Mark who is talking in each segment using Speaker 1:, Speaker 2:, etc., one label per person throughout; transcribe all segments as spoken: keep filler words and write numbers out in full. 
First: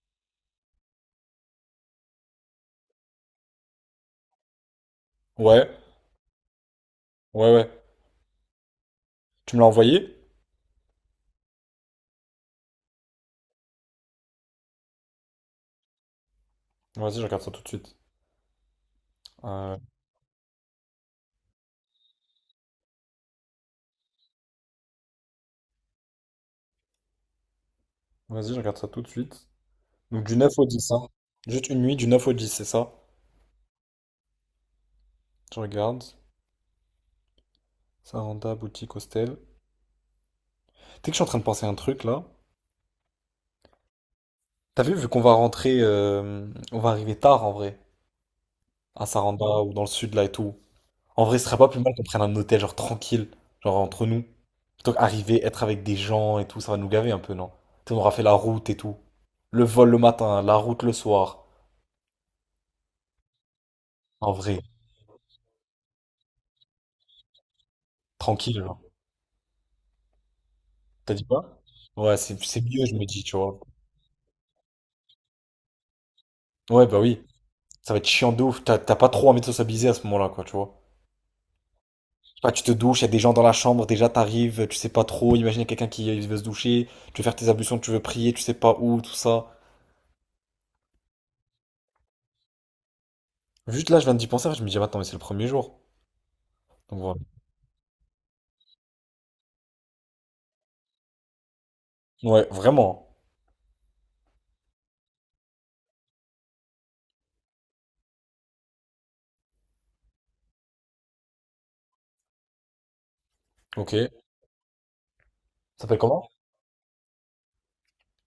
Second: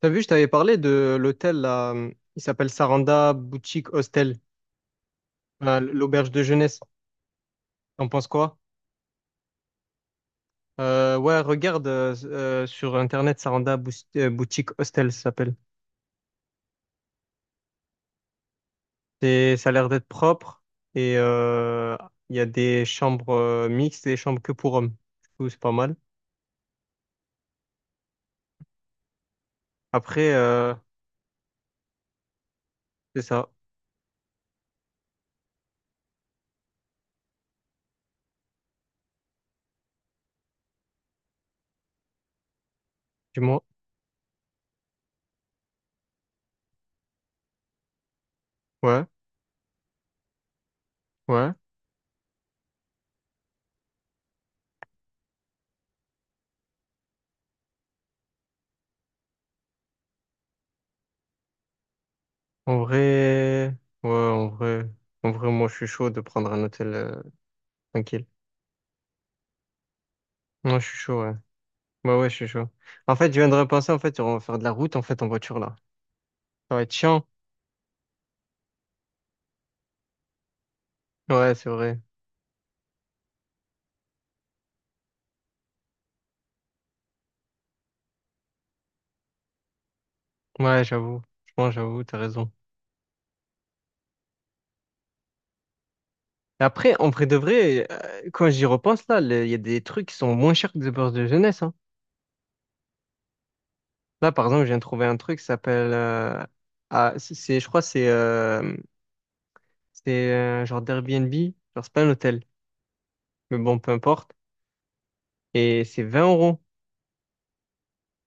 Speaker 1: T'as vu, je t'avais parlé de l'hôtel là, hum, il s'appelle Saranda Boutique Hostel,
Speaker 2: Ouais,
Speaker 1: euh, l'auberge de jeunesse.
Speaker 2: ouais, ouais.
Speaker 1: T'en penses quoi?
Speaker 2: Tu me l'as envoyé?
Speaker 1: Euh, ouais, regarde euh, euh, sur internet Saranda Bou- euh, Boutique Hostel ça s'appelle.
Speaker 2: Vas-y, je regarde ça tout de suite.
Speaker 1: C'est, ça a
Speaker 2: Euh,
Speaker 1: l'air d'être propre et euh, il y a des chambres euh, mixtes et des chambres que pour hommes. Du coup, c'est pas mal.
Speaker 2: vas-y, je regarde ça tout de suite. Donc
Speaker 1: Après,
Speaker 2: du neuf au
Speaker 1: euh,
Speaker 2: dix, hein. Juste une nuit, du neuf au dix, c'est ça?
Speaker 1: c'est ça.
Speaker 2: Je regarde. Saranda, boutique, hostel. Tu sais que je suis en train de penser à un truc là.
Speaker 1: Dis-moi.
Speaker 2: T'as vu, vu qu'on va rentrer, euh, on va arriver tard en vrai,
Speaker 1: Ouais,
Speaker 2: à Saranda ou dans le sud là et tout. En vrai, ce
Speaker 1: ouais.
Speaker 2: serait pas plus mal qu'on prenne un hôtel genre tranquille, genre entre nous. Plutôt qu'arriver, être avec des gens et tout, ça va nous gaver un peu, non? Tu sais, on aura fait la route et tout. Le vol le matin, la route le soir.
Speaker 1: En vrai, ouais,
Speaker 2: En
Speaker 1: en
Speaker 2: vrai.
Speaker 1: vrai, en vrai, moi je suis chaud de prendre un hôtel euh, tranquille.
Speaker 2: Tranquille, genre.
Speaker 1: Moi je suis
Speaker 2: T'as
Speaker 1: chaud,
Speaker 2: dit
Speaker 1: ouais.
Speaker 2: quoi? Ouais,
Speaker 1: Bah ouais, je
Speaker 2: c'est
Speaker 1: suis
Speaker 2: c'est
Speaker 1: chaud.
Speaker 2: mieux, je me
Speaker 1: En
Speaker 2: dis,
Speaker 1: fait,
Speaker 2: tu
Speaker 1: je viens de
Speaker 2: vois.
Speaker 1: repenser, en fait, on va faire de la route, en fait, en voiture, là. Ça va
Speaker 2: Ouais,
Speaker 1: être
Speaker 2: bah oui,
Speaker 1: chiant.
Speaker 2: ça va être chiant de ouf. T'as t'as pas trop envie de sociabiliser à ce moment-là, quoi, tu vois.
Speaker 1: Ouais, c'est vrai.
Speaker 2: Je sais pas, tu te douches, y a des gens dans la chambre, déjà t'arrives, tu sais pas trop. Imagine y a quelqu'un qui veut se doucher, tu veux faire tes ablutions, tu veux prier, tu sais pas où, tout ça.
Speaker 1: Ouais, j'avoue. Franchement, j'avoue, t'as raison.
Speaker 2: Juste là, je viens d'y penser, je me dis, ah, attends, mais c'est le premier jour.
Speaker 1: Et après,
Speaker 2: Donc
Speaker 1: en
Speaker 2: voilà.
Speaker 1: vrai de vrai, euh, quand j'y repense, là, le- il y a des trucs qui sont moins chers que des bourses de jeunesse, hein.
Speaker 2: Ouais, vraiment.
Speaker 1: Là, par exemple, je viens de trouver un truc qui s'appelle, euh, ah, c'est, c'est- je crois, que c'est, euh, c'est, euh, genre d'Airbnb. Genre, c'est pas un hôtel. Mais bon, peu
Speaker 2: Ok, ça
Speaker 1: importe. Et
Speaker 2: s'appelle
Speaker 1: c'est 20
Speaker 2: comment?
Speaker 1: euros.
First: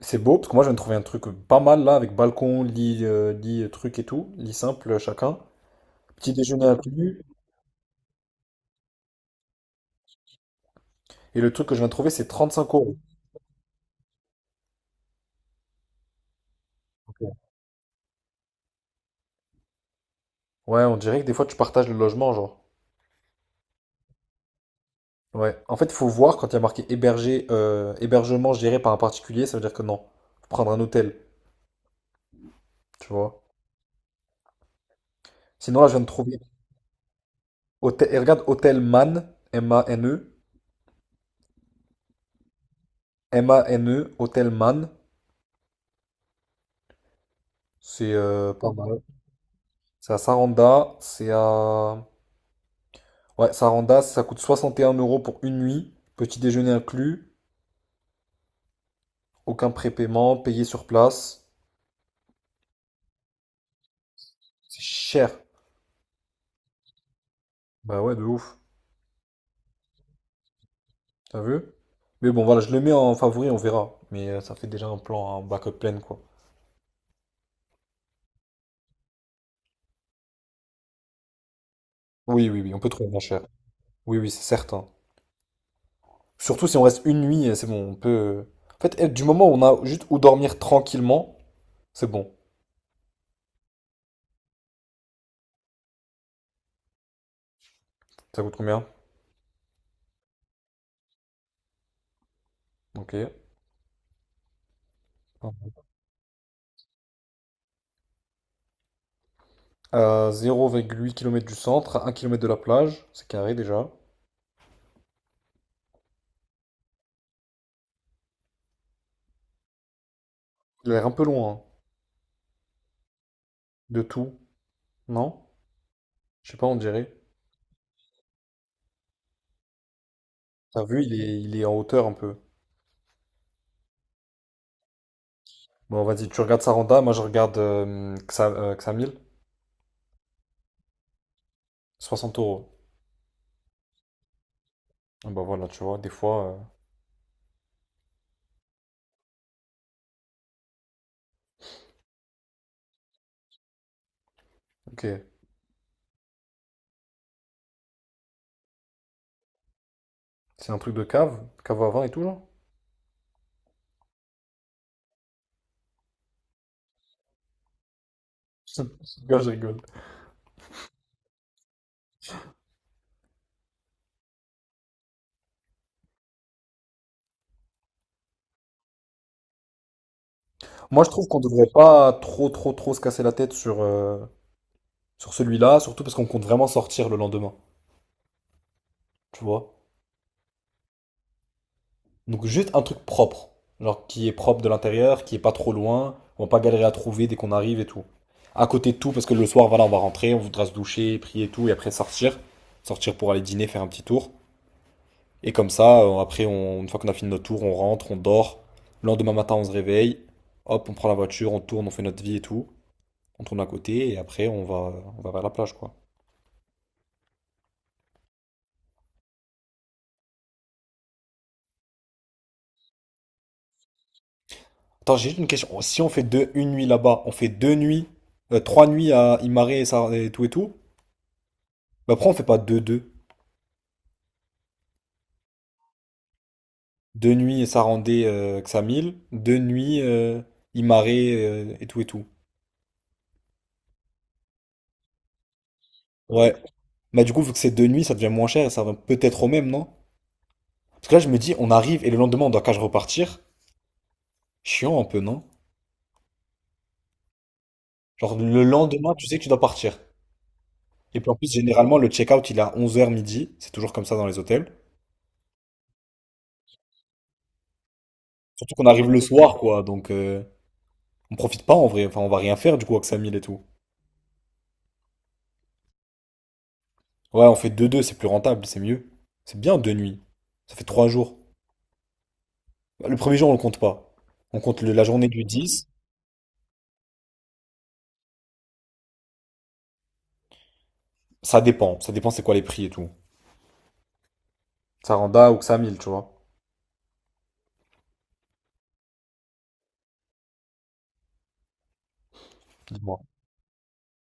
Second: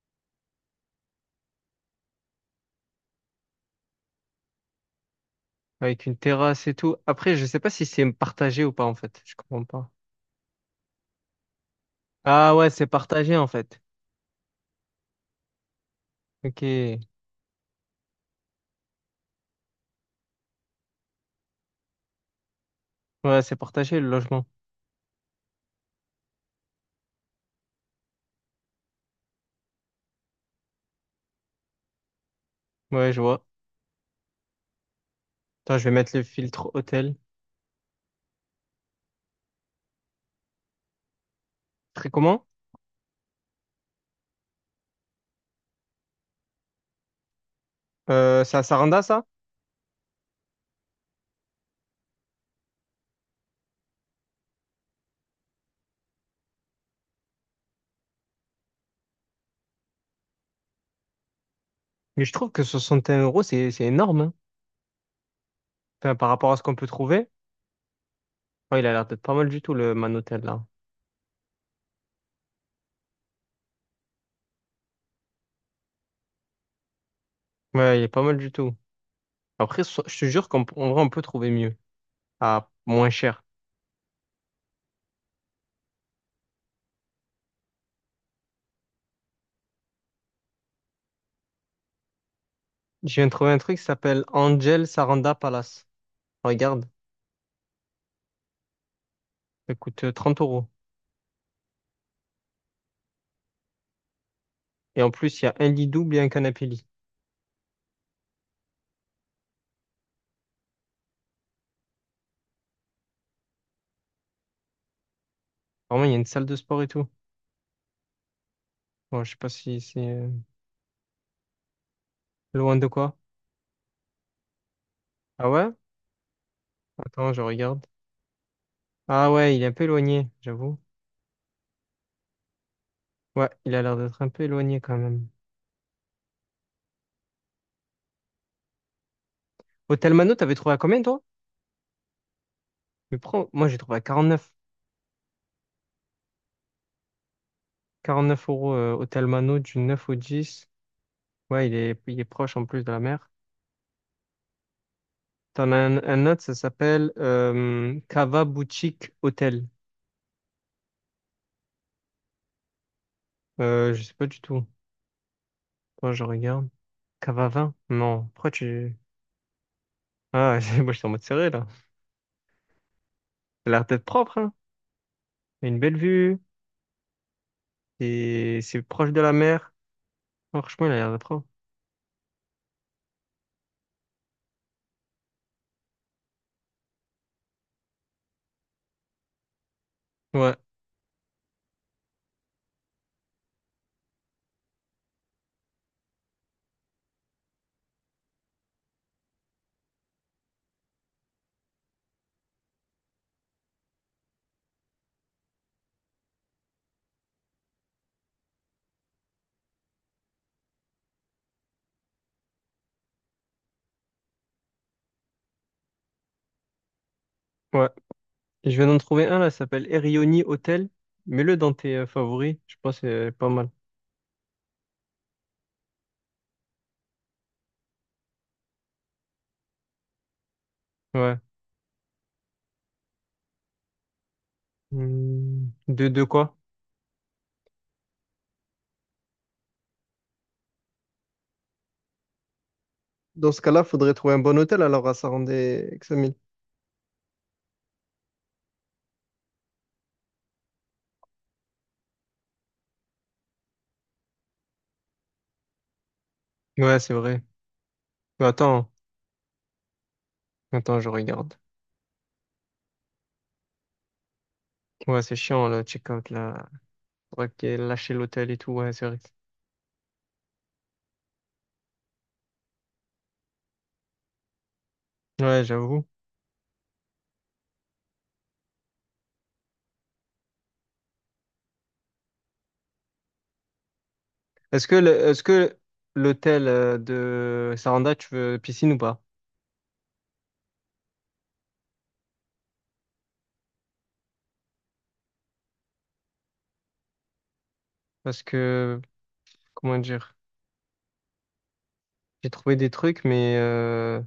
Speaker 2: C'est beau, parce que moi, je viens de trouver un truc pas mal là, avec balcon, lit, euh, lit, euh, truc et tout. Lit simple, euh, chacun.
Speaker 1: Avec une
Speaker 2: Petit déjeuner
Speaker 1: terrasse et tout.
Speaker 2: inclus.
Speaker 1: Après, je sais pas si c'est partagé ou pas, en fait. Je comprends pas.
Speaker 2: Et le truc que je viens de trouver, c'est
Speaker 1: Ah ouais,
Speaker 2: trente-cinq
Speaker 1: c'est
Speaker 2: euros.
Speaker 1: partagé, en fait. Ok.
Speaker 2: Ok. Ouais, on dirait que des fois tu partages le logement, genre.
Speaker 1: Ouais, c'est partagé le logement.
Speaker 2: Ouais. En fait, il faut voir quand il y a marqué hébergé, euh, hébergement géré par un particulier, ça veut dire que non. Faut prendre un hôtel,
Speaker 1: Ouais,
Speaker 2: tu
Speaker 1: je
Speaker 2: vois.
Speaker 1: vois. Attends,
Speaker 2: Sinon,
Speaker 1: je
Speaker 2: là,
Speaker 1: vais
Speaker 2: je viens de
Speaker 1: mettre le
Speaker 2: trouver.
Speaker 1: filtre hôtel.
Speaker 2: Hôtel, et regarde, Hôtel Man, M-A-N-E,
Speaker 1: Très comment?
Speaker 2: M-A-N-E, Hôtel Man, c'est
Speaker 1: Euh,
Speaker 2: euh,
Speaker 1: c'est à
Speaker 2: pas
Speaker 1: Saranda,
Speaker 2: mal.
Speaker 1: ça?
Speaker 2: C'est à Saranda, c'est à. Ouais, Saranda, ça coûte soixante et un euros pour une nuit, petit déjeuner inclus, aucun prépaiement, payé sur place.
Speaker 1: Mais je trouve que soixante et un euros, c'est c'est énorme, hein.
Speaker 2: C'est cher.
Speaker 1: Enfin, par rapport à ce qu'on peut trouver.
Speaker 2: Bah ouais, de ouf.
Speaker 1: Ouais, il a l'air d'être pas mal du tout, le Man Hotel là.
Speaker 2: T'as vu? Mais bon, voilà, je le mets en favori, on verra. Mais euh, ça fait déjà un plan, un backup plein, quoi.
Speaker 1: Ouais, il est pas mal du tout. Après, so- je te jure qu'en en vrai, on peut trouver mieux.
Speaker 2: Oui, oui,
Speaker 1: À
Speaker 2: oui, on peut
Speaker 1: moins
Speaker 2: trouver moins
Speaker 1: cher.
Speaker 2: cher. Oui, oui, c'est certain. Surtout si on reste une nuit, euh, c'est bon, on peut... euh, En fait, eh, du moment où on a juste où dormir tranquillement, c'est bon.
Speaker 1: Je viens de trouver un truc qui s'appelle Angel Saranda Palace. Regarde,
Speaker 2: Ça coûte combien?
Speaker 1: ça coûte euh, trente euros.
Speaker 2: Ok.
Speaker 1: Et en plus, il y a un lit double et un canapé lit.
Speaker 2: Euh, zéro virgule huit kilomètres du centre, un kilomètre de la plage, c'est carré déjà.
Speaker 1: Vraiment, il y a une salle de sport et tout. Bon, je sais pas si c'est euh,
Speaker 2: Il a l'air un peu loin, hein,
Speaker 1: loin de quoi.
Speaker 2: de tout, non?
Speaker 1: Ah ouais?
Speaker 2: Je sais pas, on dirait.
Speaker 1: Attends, je regarde. Ah ouais, il est un peu éloigné, j'avoue.
Speaker 2: T'as vu, il est, il est en hauteur un peu.
Speaker 1: Ouais, il a l'air d'être un peu éloigné quand même.
Speaker 2: Bon, vas-y, tu regardes Saranda, moi je regarde euh, Xa- euh, Xamil,
Speaker 1: Hôtel Mano, t'avais trouvé à combien toi?
Speaker 2: soixante euros.
Speaker 1: Mais prends... Moi j'ai trouvé à quarante-neuf.
Speaker 2: Ah bah voilà, tu vois, des fois. euh,
Speaker 1: quarante-neuf euros euh, Hôtel Mano du neuf au dix. Ouais, il est, il est proche en plus de la mer.
Speaker 2: Ok.
Speaker 1: T'en as un, un autre, ça s'appelle euh, Cava Boutique Hôtel.
Speaker 2: C'est un truc de cave, cave à vin et tout, genre?
Speaker 1: Euh, je sais pas du tout. Attends, je regarde. Cava vingt? Non. Pourquoi tu...
Speaker 2: Gars, je rigole.
Speaker 1: Ah, moi je suis en mode serré là. Il a l'air d'être propre, hein. Il a une belle vue. Et c'est proche de la mer. Franchement, il a
Speaker 2: Moi, je
Speaker 1: l'air d'être
Speaker 2: trouve qu'on
Speaker 1: propre.
Speaker 2: devrait pas trop, trop, trop se casser la tête sur, euh, sur celui-là, surtout parce qu'on compte vraiment sortir le lendemain, tu vois.
Speaker 1: Ouais,
Speaker 2: Donc, juste un truc propre, genre qui est propre de l'intérieur, qui est pas trop loin, on va pas galérer à trouver dès qu'on arrive et tout. À côté de tout, parce que le soir, voilà, on va rentrer, on voudra se doucher, prier et tout, et après sortir. Sortir pour aller dîner, faire un petit tour. Et comme ça, euh, après, on- une fois qu'on a fini notre tour, on rentre, on dort. Le lendemain matin, on se réveille. Hop, on prend la voiture, on tourne, on fait notre vie et tout. On tourne à côté et après, on va, on va vers la plage, quoi.
Speaker 1: ouais, je viens d'en trouver un là, ça s'appelle Erioni Hotel. Mets-le dans tes euh, favoris, je pense que c'est pas mal.
Speaker 2: Attends, j'ai juste une question. Si on fait deux, une nuit là-bas, on fait deux nuits, euh, trois nuits à Imare et, Sar- et tout et tout.
Speaker 1: Ouais.
Speaker 2: Bah, pourquoi on fait pas deux, deux?
Speaker 1: Hmm, De, de quoi?
Speaker 2: Deux nuits et Sarandé, euh, Xamil. Deux nuits, euh, Imare, euh, et tout et tout.
Speaker 1: Dans ce cas-là, faudrait trouver un bon hôtel alors à Sarandé-Examil.
Speaker 2: Ouais. Bah, du coup, vu que c'est deux nuits, ça devient moins cher et ça va peut-être au même, non? Parce que là, je me dis, on arrive et le lendemain, on doit qu'à repartir. Chiant un peu, non?
Speaker 1: Ouais, c'est vrai.
Speaker 2: Genre
Speaker 1: Mais
Speaker 2: le
Speaker 1: attends,
Speaker 2: lendemain, tu sais que tu dois partir.
Speaker 1: attends, je
Speaker 2: Et puis en plus,
Speaker 1: regarde.
Speaker 2: généralement, le check-out, il est à onze heures midi. C'est toujours comme ça dans les hôtels.
Speaker 1: Ouais, c'est chiant le check-out là. Faudrait que lâcher l'hôtel et tout,
Speaker 2: Surtout qu'on
Speaker 1: ouais, c'est
Speaker 2: arrive
Speaker 1: vrai.
Speaker 2: le soir, quoi. Donc euh, on profite pas en vrai. Enfin, on va rien faire du coup avec sa mille et tout.
Speaker 1: Ouais, j'avoue.
Speaker 2: Ouais, on fait deux deux c'est plus rentable, c'est mieux. C'est bien deux nuits. Ça fait trois jours. Bah, le premier jour, on le compte pas. On compte
Speaker 1: Est-ce
Speaker 2: le-
Speaker 1: que
Speaker 2: la
Speaker 1: le-
Speaker 2: journée
Speaker 1: est-ce
Speaker 2: du
Speaker 1: que
Speaker 2: dix.
Speaker 1: l'hôtel euh, de Saranda, tu veux piscine ou pas?
Speaker 2: Ça dépend. Ça dépend c'est quoi les prix et tout. Ça rend Saranda ou que ça mille tu vois.
Speaker 1: Parce que, comment dire, j'ai trouvé des trucs, mais euh,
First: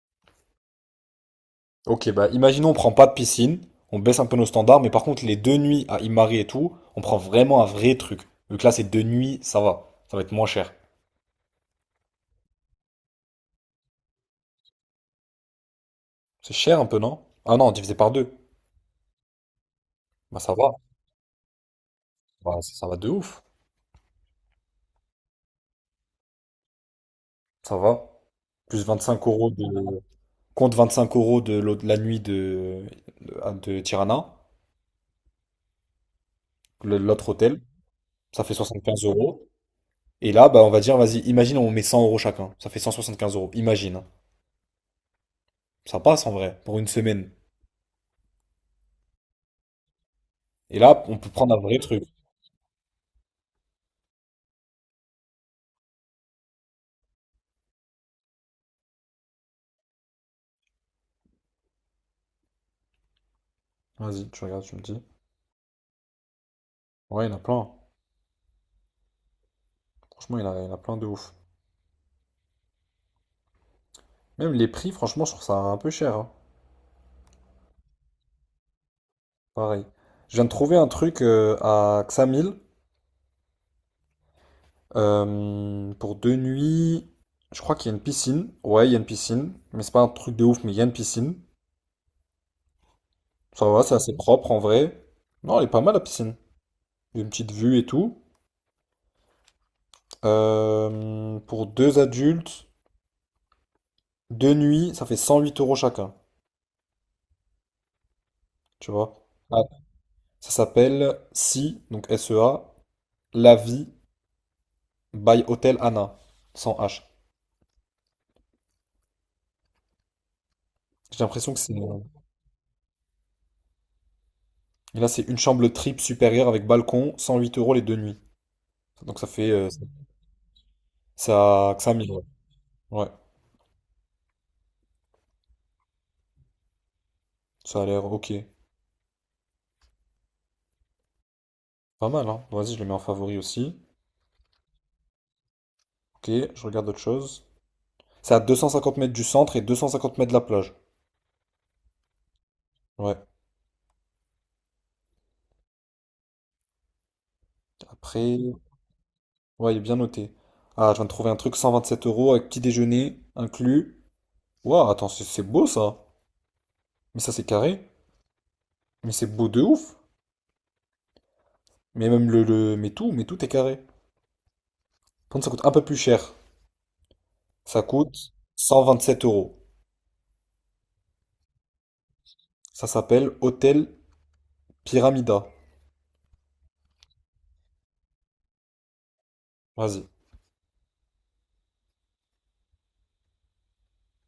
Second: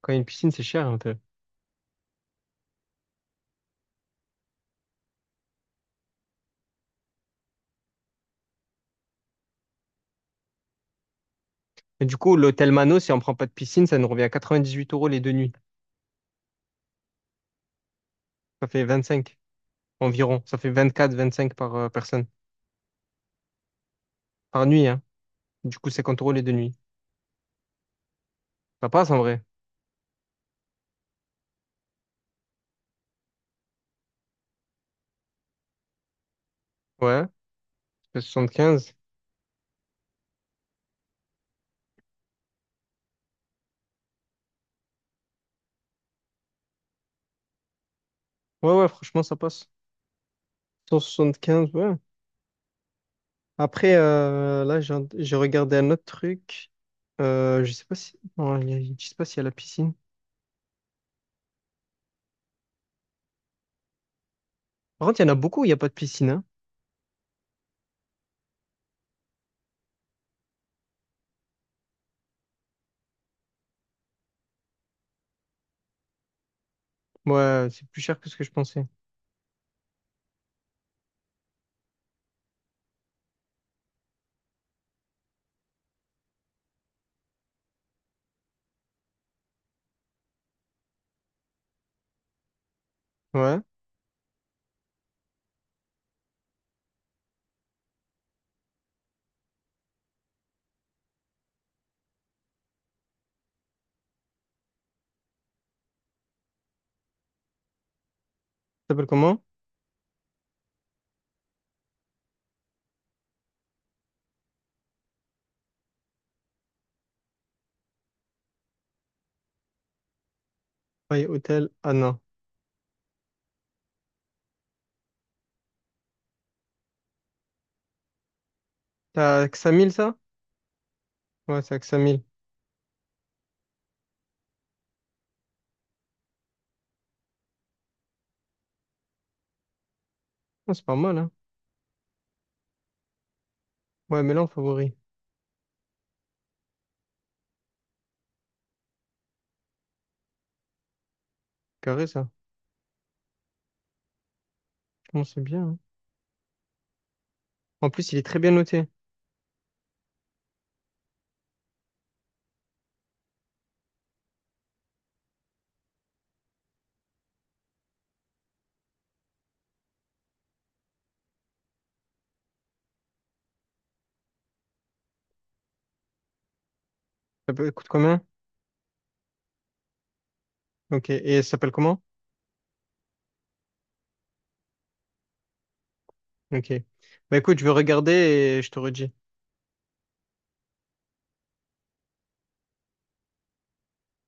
Speaker 1: quand il y a une piscine, c'est cher un peu.
Speaker 2: Ok, bah imaginons on prend pas de piscine, on baisse un peu nos standards, mais par contre les deux nuits à Imari et tout, on prend vraiment un vrai truc. Vu que là c'est deux nuits, ça va, ça va être moins cher.
Speaker 1: Et du coup, l'hôtel Mano, si on prend pas de piscine, ça nous revient à quatre-vingt-dix-huit euros les deux nuits.
Speaker 2: C'est cher un peu, non? Ah non, divisé par deux.
Speaker 1: Ça fait vingt-cinq
Speaker 2: Bah
Speaker 1: environ.
Speaker 2: ça
Speaker 1: Ça fait
Speaker 2: va,
Speaker 1: vingt-quatre, vingt-cinq par euh, personne.
Speaker 2: Bah, ça ça va de ouf,
Speaker 1: Par nuit, hein. Du coup, cinquante euros les deux nuits.
Speaker 2: ça va. Plus
Speaker 1: Ça passe en
Speaker 2: 25
Speaker 1: vrai.
Speaker 2: euros de... Compte vingt-cinq euros de l'autre- la nuit de, de, ah, de Tirana, le-
Speaker 1: Ouais. Ça
Speaker 2: l'autre hôtel,
Speaker 1: fait
Speaker 2: ça fait
Speaker 1: soixante-quinze.
Speaker 2: soixante-quinze euros. Et là, bah on va dire, vas-y, imagine on met cent euros chacun, ça fait cent soixante-quinze euros, imagine, hein. Ça passe en vrai, pour une semaine.
Speaker 1: Ouais, ouais, franchement, ça passe.
Speaker 2: Et là, on peut prendre un
Speaker 1: cent soixante-quinze,
Speaker 2: vrai
Speaker 1: ouais.
Speaker 2: truc.
Speaker 1: Après, euh, là, j'ai j'ai regardé un autre truc. Euh, je sais pas si. Non, il y a- je sais pas s'il y a la piscine.
Speaker 2: Vas-y, tu regardes, tu me dis.
Speaker 1: Par contre, il y en a beaucoup où il n'y a pas de piscine, hein.
Speaker 2: Ouais, il y en a plein. Franchement, il y en a, il y en a plein de ouf. Même les prix, franchement, je trouve ça un peu cher, hein.
Speaker 1: Ouais, c'est plus cher que ce que je pensais.
Speaker 2: Pareil. Je viens de trouver un truc euh, à Xamil euh, pour deux nuits. Je crois qu'il y a une piscine. Ouais, il y a une piscine. Mais c'est pas un truc de ouf, mais il y a une piscine.
Speaker 1: Ouais. Ça
Speaker 2: Ça va, c'est assez Mhm. propre en vrai. Non, elle est pas mal la piscine. Une petite vue et tout. Euh, pour deux adultes, deux nuits, ça fait cent huit euros chacun. Tu
Speaker 1: s'appelle
Speaker 2: vois?
Speaker 1: comment?
Speaker 2: Ah, ça s'appelle Si, donc S E A, La Vie. By Hotel Anna, sans H. J'ai
Speaker 1: Ouais,
Speaker 2: l'impression que
Speaker 1: hôtel.
Speaker 2: c'est. Et
Speaker 1: Ah non.
Speaker 2: là, c'est une chambre triple supérieure avec balcon, cent huit euros les deux nuits. Donc ça
Speaker 1: T'as
Speaker 2: fait,
Speaker 1: que
Speaker 2: euh,
Speaker 1: cinq mille, ça? Ouais, c'est
Speaker 2: ça,
Speaker 1: à
Speaker 2: que
Speaker 1: que
Speaker 2: ça mille, ouais.
Speaker 1: cinq mille.
Speaker 2: Ouais, ça a l'air ok.
Speaker 1: Ah, c'est pas mal, hein.
Speaker 2: Pas mal, hein. Vas-y, je le mets en favori aussi.
Speaker 1: Ouais, mais là, en favori.
Speaker 2: Ok, je regarde autre chose. C'est à deux cent cinquante mètres du centre et deux cent cinquante mètres de la plage.
Speaker 1: Carré, ça.
Speaker 2: Ouais,
Speaker 1: Franchement, c'est bien, hein. En plus, il est très
Speaker 2: après.
Speaker 1: bien noté.
Speaker 2: Ouais, il est bien noté. Ah, je viens de trouver un truc cent vingt-sept euros avec petit déjeuner inclus. Waouh, attends, c'est c'est beau ça. Mais ça, c'est carré. Mais c'est beau de ouf. Mais même le, le. Mais tout, mais tout est carré. Quand ça coûte un peu plus cher,
Speaker 1: Ça peut-
Speaker 2: ça
Speaker 1: coûte combien?
Speaker 2: coûte cent vingt-sept euros.
Speaker 1: Ok. Et ça s'appelle comment?
Speaker 2: Ça s'appelle Hôtel Pyramida.
Speaker 1: Ok. Bah écoute, je vais regarder et je te redis.
Speaker 2: Vas-y.